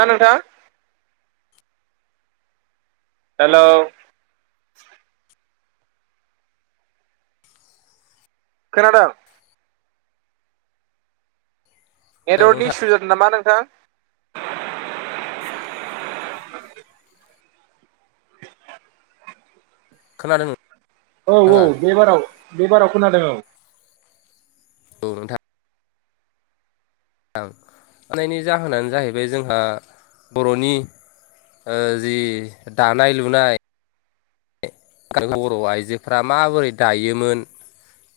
ना नोंथां। हेल' खोनादों। औ एडरर्डनि नोंथां सुजुद नामा नोंथां। खोनादों। औ नोंथाङा -औ बेबाराव बेबाराव खोनादों औ। औ नोंथां। नोंथां थानायनि जाहोनानो जाहैबाय जोंहा बर'नि ओ जि दानाय -लुनाय बर' आइजोफ्रा माबोरै दायोमोन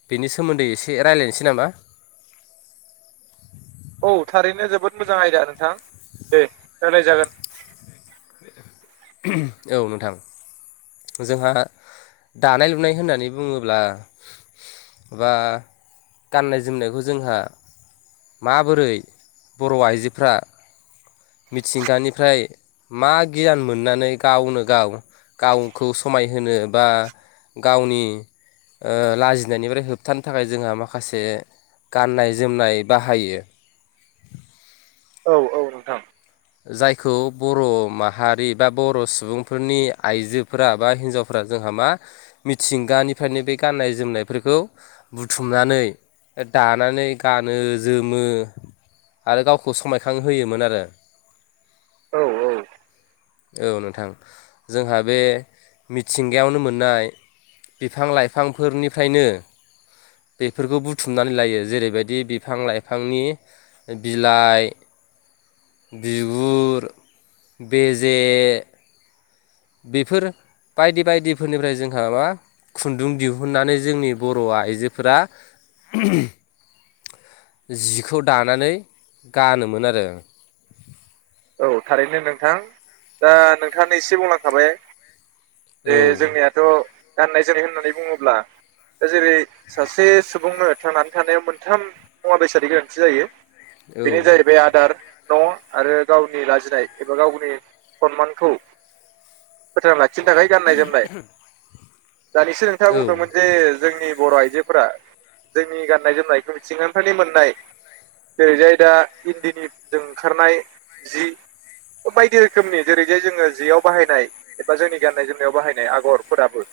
बिनि सोमोन्दै एसे रायलायसै नामा। औ थारैनो जोबोद मोजां आयदा नोंथां दे रायलाय जागोन। औ नोंथां। जोंहा दानाय -लुनाय होननानै बुङोब्ला बा गाननाय - जोमनायखौ जोंहा माबोरै बर' आइजोफ्रा मिथिंगानिफ्राय मा गियान मोननानै गावनो गाव गावखौ समायहोनो बा गावनि ओ लाजिनायनिफ्राय होबथानो थाखाय जोंहा माखासे गाननाय - जोमनाय बाहायो। औ - औ नोंथां। जायखौ बर' माहारि बा बर' सुबुंफोरनि आइजोफोरा बा हिनजाव फोरा जोंहा मा मिथिंगानिफ्रायनो बे गाननाय जोमनायफोरखौ बुथुमनानै दानानै गानो जोमो आरो गावखौ समायखां होयोमोन आरो। औ औ औ नोंथां जोंहा बे मिथिंगायावनो मोननाय बिफां लाइफांफोरनिफ्रायनो बेफोरखौ बुथुमनानै लायो जेरैबायदि बिफां लाइफांनि बिलाइ बिगुर बेजे बेफोर बायदि बायदिफोरनिफ्राय जोंहा मा खुन्दुं दिहुनन्नानै जोंनि बर' आइजोफोरा [unintelligible] जिखौ दानानै गानोमोन आरो। औ थारैनो नोंथां। दा नोंथाङानो एसे बुंलांखाबाय दे औ जोंनियाथ' गाननाय जोमनाय होननानै बुङोब्ला जेरै सासे सुबुंनो थांनानै थानायाव मोनथाम मुवा बेसाद गोनांथि जायो। औ बेनो जाहैबाय आदार, न' आरो गावनि लाजिनाय एबा गावनि सनमानखौ फोथांना लाखिनो थाखाय गाननाय जोमनाय, दानिसो नोंथाङा औ बुंदोंमोन जे जोंनि ओरैजाय दा इन्दिनिजों ओंखारनाय जि। बायदि रोखोमनि जेरैजाय जोङो जेयाव बाहायनाय एबा जोंनि गान्नाय जोमनायाव बाहायनाय आगरफोराबो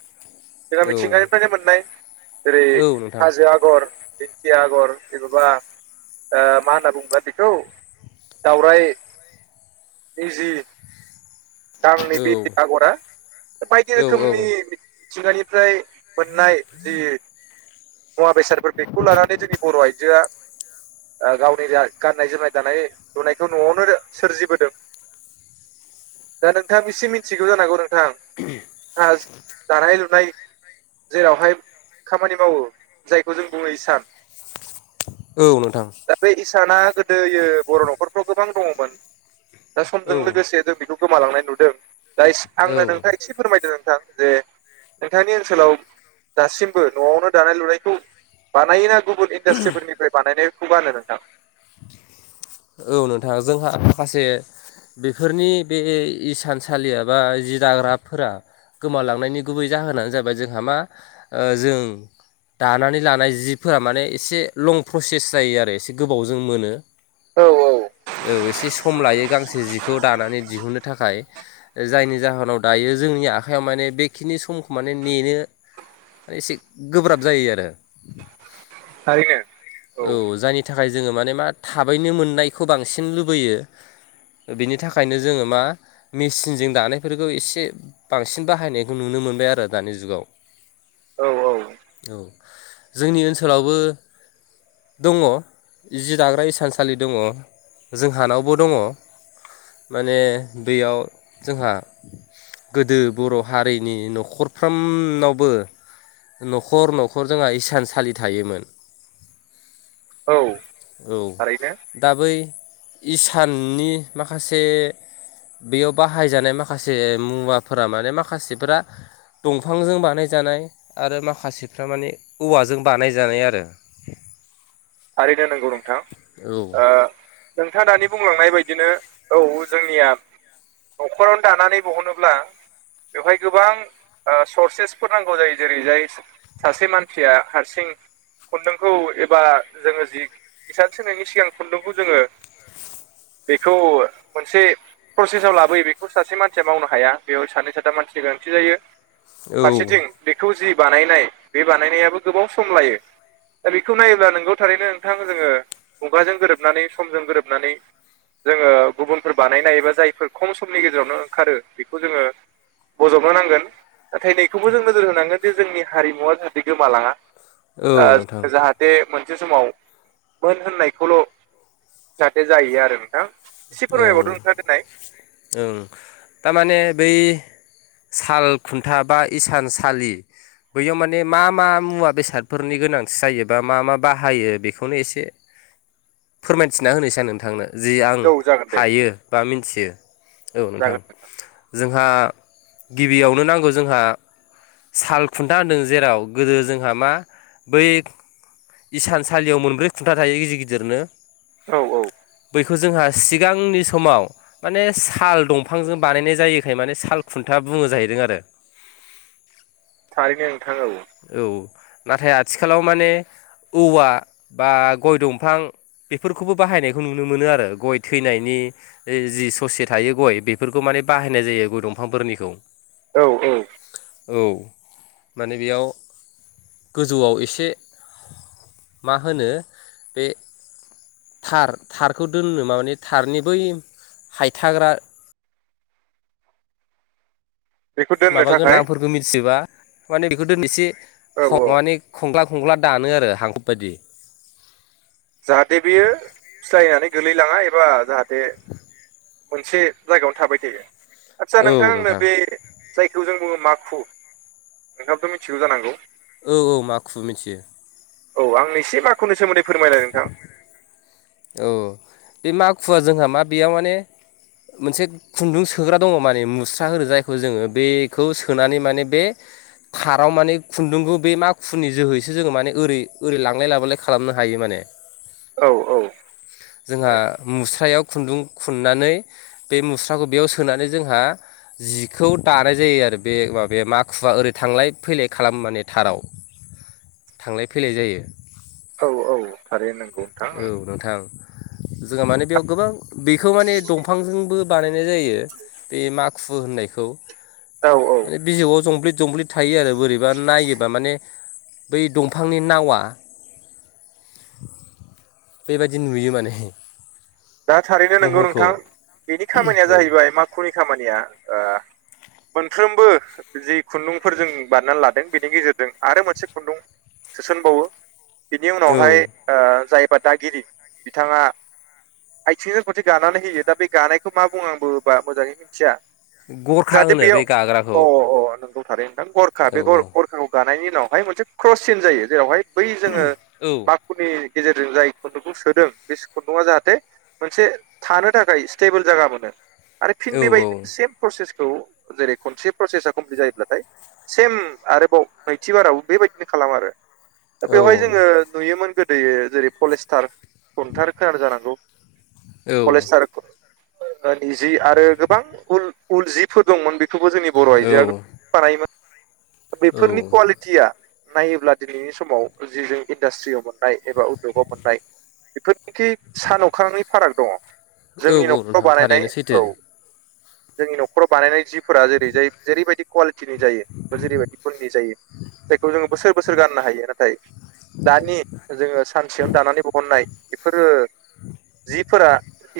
जोंहा औ मिथिंगानिफ्रायनो मोननाय जेरै औ नोंथां हाजो आगर दिंखिया आगर एबा ओ मा होनना बुङोब्ला बेखौ दावराइ निजि [unintelligible] नै औ बे आगरा बायदि औ औ रोखोमनि मिथिंगानिफ्राय मोननाय जि मुवा बेसादफोर बेखौ लानानै जोंनि बर' आइजोआ आ गावनि जा गाननाय जोमनाय, दानाय लुनायखौ न'आवनो सोरजिबोदों। दा नोंथां एसे मिथिगौ जानांगौ नोंथां हा दानाय लुनाय जेरावहाय खामानि मावो जायखौ जों बुङो हिसान औ नोंथां। दा बे इसाना गोदोयो बर' न'खरफ्राव गोबां दङ'मोन। दा समजों औ लोगोसे जों बेखौ गोमालांनाय नुदों दा इसे आंनो औ नोंथाङा एसे फोरमायदों नोंथां जे नोंथांनि ओनसोलाव दासिमबो न'आवनो दानाय लुनायखौ बानायो ना गुबुन इन्डास्ट्रिफोरनिफ्राय बानायनायखौ गानो नोंथां। औ नोंथां जोंहा माखासे बेफोरनि बे इसानसालि एबा जि दाग्राफोरा गोमालांनायनि गुबै जाहोनानो जाबाय जोंहा मा जों दानानै लानाय जिफोरा माने एसे लं प्रसेस जायो आरो एसे गोबावजों जों मोनो। औ औ औ एसे सम लायो गांसे जि खौ दानानै दिहुननो थाखाय जायनि जाहोनाव दायो जोंनि आखाइयाव माने बेखिनि समखौ माने नेनो एसे गोब्राब जायो आरो। थारैनो औ जायनि थाखाय जोङो माने मा थाबैनो मोननायखौ बांसिन लुबैयो। बिनि थाखायनो जोङो मा मेसिनजों दानायफोरखौ एसे बांसिन बाहायनायखौ नुनो मोनबाय आरो दानि जुगाव। औ औ। औ जोंनि ओनसोलावबो दङ' जि दाग्रा इसानसालि दङ' जोंहानावबो दङ'। माने बेयाव जोंहा गोदो बर' हारिनि न'खरफ्रामनावबो न'खर न'खर जोंहा इसानसालि थायोमोन। औ औ, थारैनो दा बै इसाननि माखासे बेयाव बाहायजानाय माखासे मुवाफोरा माने माखासेफोरा दंफांजों बानायजानाय आरो माखासेफ्रा माने औवाजों बानायजानाय आरो। थारैनो नोंगौ नों औ नोंथाङा दानि बुंलांनाय बायदिनो औ जोंनिया न'खरावनो दानानै बहनोब्ला बेवहाय गोबां सर्सेसफोर नांगौ जायो जेरै जाय सासे मानसिया हारसिं खुन्दुंखौ एबा जोंङो जि इसान स होनायनायनि सिगां खुन्दुंखौ जोंङो बेखौ मोनसे प्रसेसाव लाबोयो बेखौ सासे मानसिया मावनो हाया बेयाव सानै साथाम मानसिनि गोनांथि जायो। औ फारसेथिं बेखौ जि बानायनाय बे बानायनायाबो गोबाव सम लायो। दा बेखौ नायोब्ला नोंगौ थारैनो नोंथां जोंङो मुगाजों गोरोबनानै समजों गोरोबनानै जोंङो गुबुनफोर बानायनाय एबा जायफोर खम समनि गेजेरावनो ओंखारो बेखौ जोंङो बजबनो नांगोन। नाथाय नैखौबो जों नोजोर होनांगोन जे जोंनि हारिमुवा जाहाथे गोमालाङा। औ नोंथां ओ जाहाथे मोनसे समाव मोन होननायखौल' जाहाथे जायो आरो नोंथां। एसे ओं फोरमायबावदो नोंथाङा दोननाय ओं थारमाने बै साल खुन्था बा इसान सलि बैयाव माने मा मा मुवा बेसादफोरनि गोनांथि जायोबा मा मा बाहायो बेखौनो एसे फोरमायथिना होनोसै आं नोंथांनो जि आं औ जागोन दे हायो बा मिथियो औ नोंथां। जागोन जोंहा गिबियावनो नांगौ जोंहा साल खुन्था होनदों जेराव गोदो जोंहा मा बै इसानसालियाव मोनब्रै खुन्था थायो गिदिर गिदिरनो औ औ बैखौ जोंहा सिगांनि समाव माने साल दंफांजों बानायनाय जायोखाय माने साल खुन्था बुङो जाहैदों आरो। थारिनो नोंथां औ। औ नाथाय आथिखालाव माने औवा बा गय दंफां बेफोरखौबो बाहायनायखौ नुनो मोनो आरो गय थैनायनि जि ससे थायो गय बेफोरखौ माने बाहायनाय जायो गय दंफांफोरनिखौ। औ औ औ माने बेयाव गोजौआव एसे मा होनो बे थार थारखौ दोननो म माने थारनि बै हायथाग्रा बेखौ दोननो माबा गोनां थाखाय नामफोरखौ मिथिजोबा माने बेखौ दोनैसे औ औ माने खुंग्ला खुंग्ला दानो आरो हांखब बायदि। जाहाथे बियो फिथायनानै गोलैलाङा एबा जाहाथे मोनसे जायगायावनो थाबाय थायो। आदसा नोंथां आनो बे जायखौ जों बुङो माखु नोंथाङाबथ' मिथिगौ जानांगौ औ औ मा खुबु मिथियो। औ आंनो एसे माख'नि सोमोन्दै फोरमायलाय नोंथां। औ बे मखुवा जोंहा मा बेयाव माने मोनसे खुन्दुं सोग्रा दङ माने मुस्रा हो जायखौ जोंङो बेखौ सोनानै माने बे खाराव माने खुन्दुंखौ बे मा खुनि जोहैसो जोंङो माने ओरै ओरै लांलाय लाबोलाय खालामनो हायो माने। औ औ जोंहा थारैनो मुस्रायाव खुन्दुं खुनन्नानै बे मुस्राखौ बेयाव सोनानै जोंहा जिखौ दानाय जायो आरो बे माबे माखुवा ओरै थांलाय फैलाय खालाम माने थाराव। थांलाय फैलाय जायो। औ औ थारैनो नंगौ। नोंथां औ नोंथां जोंहा माने बेयाव गोबां बेखौ माने दंफांजोंबो बानायनाय जायो बे माखु होननायखौ। औ औ। माने बिजौआव जंब्लिद जंब्लिद थायो आरो बोरैबा नायोबा माने बै दंफांनि नावा बेबायदि नुयो माने। दा थारैनो नोंगौ महरखौ नोंथां। बेनि खामानिया औ जाहैबाय माखुनि खामानिया ओ मोनफ्रोमबो जि खुन्दुंफोर जों बानायनानै लादों बेनि गेजेरजों आरो मोनसे खुन्दुं सोसनबावो बिनि औ उनावहाय ओ जाय बा दागिरि बिथाङा आइथिंजों खनसे गानानै होयो। दा बे गानायखौ मा बुङो आंबो बा मोजाङै मिनथिया। गरखा जाहाथे होनो बे बेयाव गाग्राखौ अ अ नंगौ। थारैनो नोंथां। गरखा औ बे गर-गरखाखौ गानायनि उनावहाय मोनसे क्रस सिन जायो। जेरावहाय बै जोङो माखुनि गेजेरजों जाय खुन्दुंखौ सोदों बे खुन्दुङा जाहाथे मोनसे थानो थाखाय स्टेबोल जागा मोनो आरो फिन औ औ बेबायदिनो सेम प्रसेसखौ जेरै खनसे प्रसेसा कमप्लिट जायोब्लाथाय सेम आरोबाव नैथिबाराव बेबायदिनो खालामो आरो दा औ बेवहाय जोङो नुयोमोन गोदोयो जेरै पलेस्टार खन्थार खोनादो जानांगौ। औ पलेस्टार ओ नि जि आरो गोबां उल उल जिफोर दंमोन। बे खौबो जोंनि बर' आइजोआ औ बानायोमोन औ बेफोरनि कुवालि थिया नायोब्ला दिनैनि समाव जि जों इन्डास्ट्रियाव मोननाय एबा उद्दगाव मोननाय बेफोरनोखि सान अख्रांनि फाराग दङ'। औ जोंनि नोंथां न'खराव थारैनो बानायनाय औ। [inaudible] जोंनि न'खराव बानायनाय जिफोरा जेरै जाय जेरैबायदि कुवालिटिनि जायो बा जेरैबायदि गुननि जायो। जायखौ जोङो बोसोर बोसोर गाननो हायो। नाथाय दानि जोङो सानसेयावनो दानानै बहननाय बेफोरो जिफोरा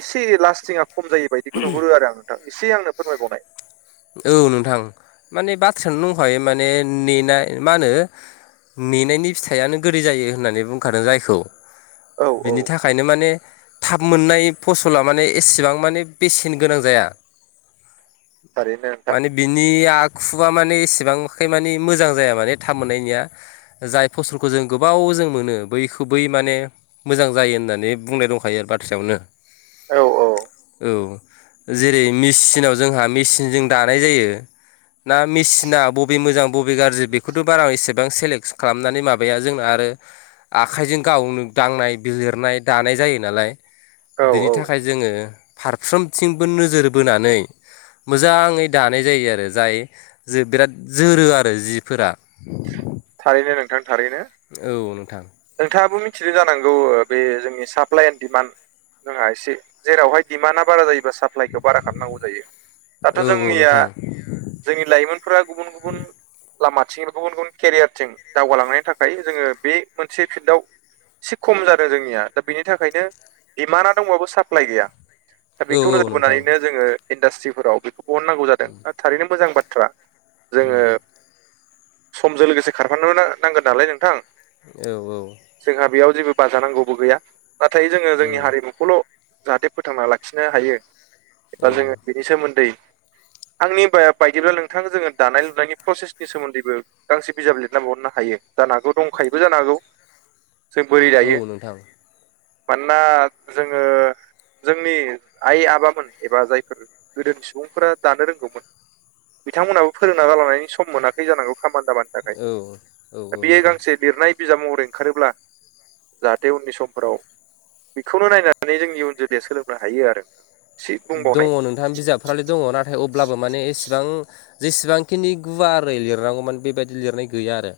इसे लास्टिङा खम जायो बायदिखौ नुहुरो आरो आं नोंथां एसे आंनो फोरमायबावनाय। औ नोंथां माने बाथ्रायानो दंखायो माने नेनाय मा होनो नेनायनि फिथाइयानो गोदै जायो होननानै बुंखादों जायखौ औ बिनि औ था खायनो माने थाब मोननाय फसला माने एसेबां माने बेसेन गोनां जाया। थारैनो। नोंथां माने बिनि आखुआ माने एसेबांखाय माने मोजां जाया माने थाब मोननायनिया। जाय फसलखौ जों गोबाव जों मोनो। बैखौ बै माने मोजां जायो होननानै बुंनाय दंखायो आरो बाथ्रायावनो। औ औ। औ जेरै मेचिनाव जोंहा मेचिनजों दानाय जायो। ना मेसिना बबे मोजां बबे गाज्रि बेखौथ' बारा एसेबां सेलेक्स खालामनानै माबाया जोंना आरो आखाइजों गावनो दांनाय बिलिरनाय दानाय जायो नालाय। औ बिनि औ थाखाय जोङो फारफ्रोमथिंबो नोजोर बोनानै मोजाङै दानाय जायो आरो जाय जो बिराद जोरो आरो जिफोरा। थारैनो नोंथां थारैनो। औ नोंथां। नोंथाङाबो मिथिदों जानांगौ ओ बे जोंनि साप्लाइ एन्ड डिमान्ड जोंहा एसे जेरावहाय दिमान्डआ बारा जायोबा सा प्लाइखौ बारा खालामनांगौ जायो। दाथ' औ औ जोंनिया नोंथां जोंनि लाइमोनफोरा गुबुन गुबुन लामाथिं गुबुन गुबुन केरियारथिं दावगालांनायनि थाखाय जोङो बे मोनसे फिल्डाव एसे खम जादों जोंनिया। दा बिनि थाखायनो दिमाना दंबाबो साप्लाय गैया। दा औ बेखौ औ नोजोर नोंथां बोनानैनो जोङो इन्डास्ट्रिफोराव बेखौ बहननांगौ जादों थारैनो मोजां बाथ्रा। जोङो उम। समजों लोगोसे खारफानोबो नांगोन नालाय नोंथां। औ औ। जोंहा बेयाव जेबो बाजानांगौबो गैया। नाथाय जोङो उम जोंनि हारिमुखौल' जाहाथे फोथांना लाखिनो हायो औ एबा जोङो बेनि सोमोन्दै आंनि बा-बायदिब्ला नोंथां जोङो दानाय लुनायनि प्रसेसनि सोमोन्दैबो गांसे बिजाब लिरनानै हरनो हायो जानो हागौ। दंखायोबो जा नो हागौ जों बोरै औ दायो। नोंथां मानोना जोङो जोंनि आइ आबामोन एबा जायफोर गोदोनि सुबुंफोरा दानो रोंगौमोन। बिथांमोनाबो फोरोंना गालांनायनि सम मोनाखै जानांगौ। खामानि दामानि थाखाय। औ औ दा औ बेयो नोंथां गांसे लिरनाय बिजाब महरै ओंखारोब्ला जाहाथे उननि समफोराव बेखौनो नायनानै जोंनि उन जोलैया सोलोंनो हायो आरो। एसे दङ बुंबावनाय नोंथाङा बिजाबफ्रालाय दङ नाथाय अब्लाबो माने एसेबां जेसेबांखिनि गुवारै लिरनांगौमोन बेबायदि लिरनाय गैया आरो।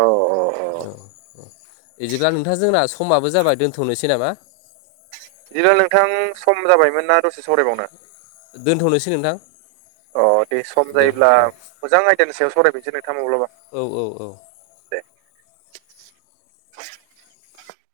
औ औ औ औ बिदिब्ला नोंथां जोंना समाबो जाबाय दोन्थ'नोसै नामा? बिदिब्ला नोंथां सम जाबायमोन ना दसे सरायबावनो? दोन्थ'नोसै नोंथां। अ दे सम जायोब्ला मोजां आयदानि सायाव सावरायफिनो्सै नोंथां माब्लाबा। औ औ औ। दे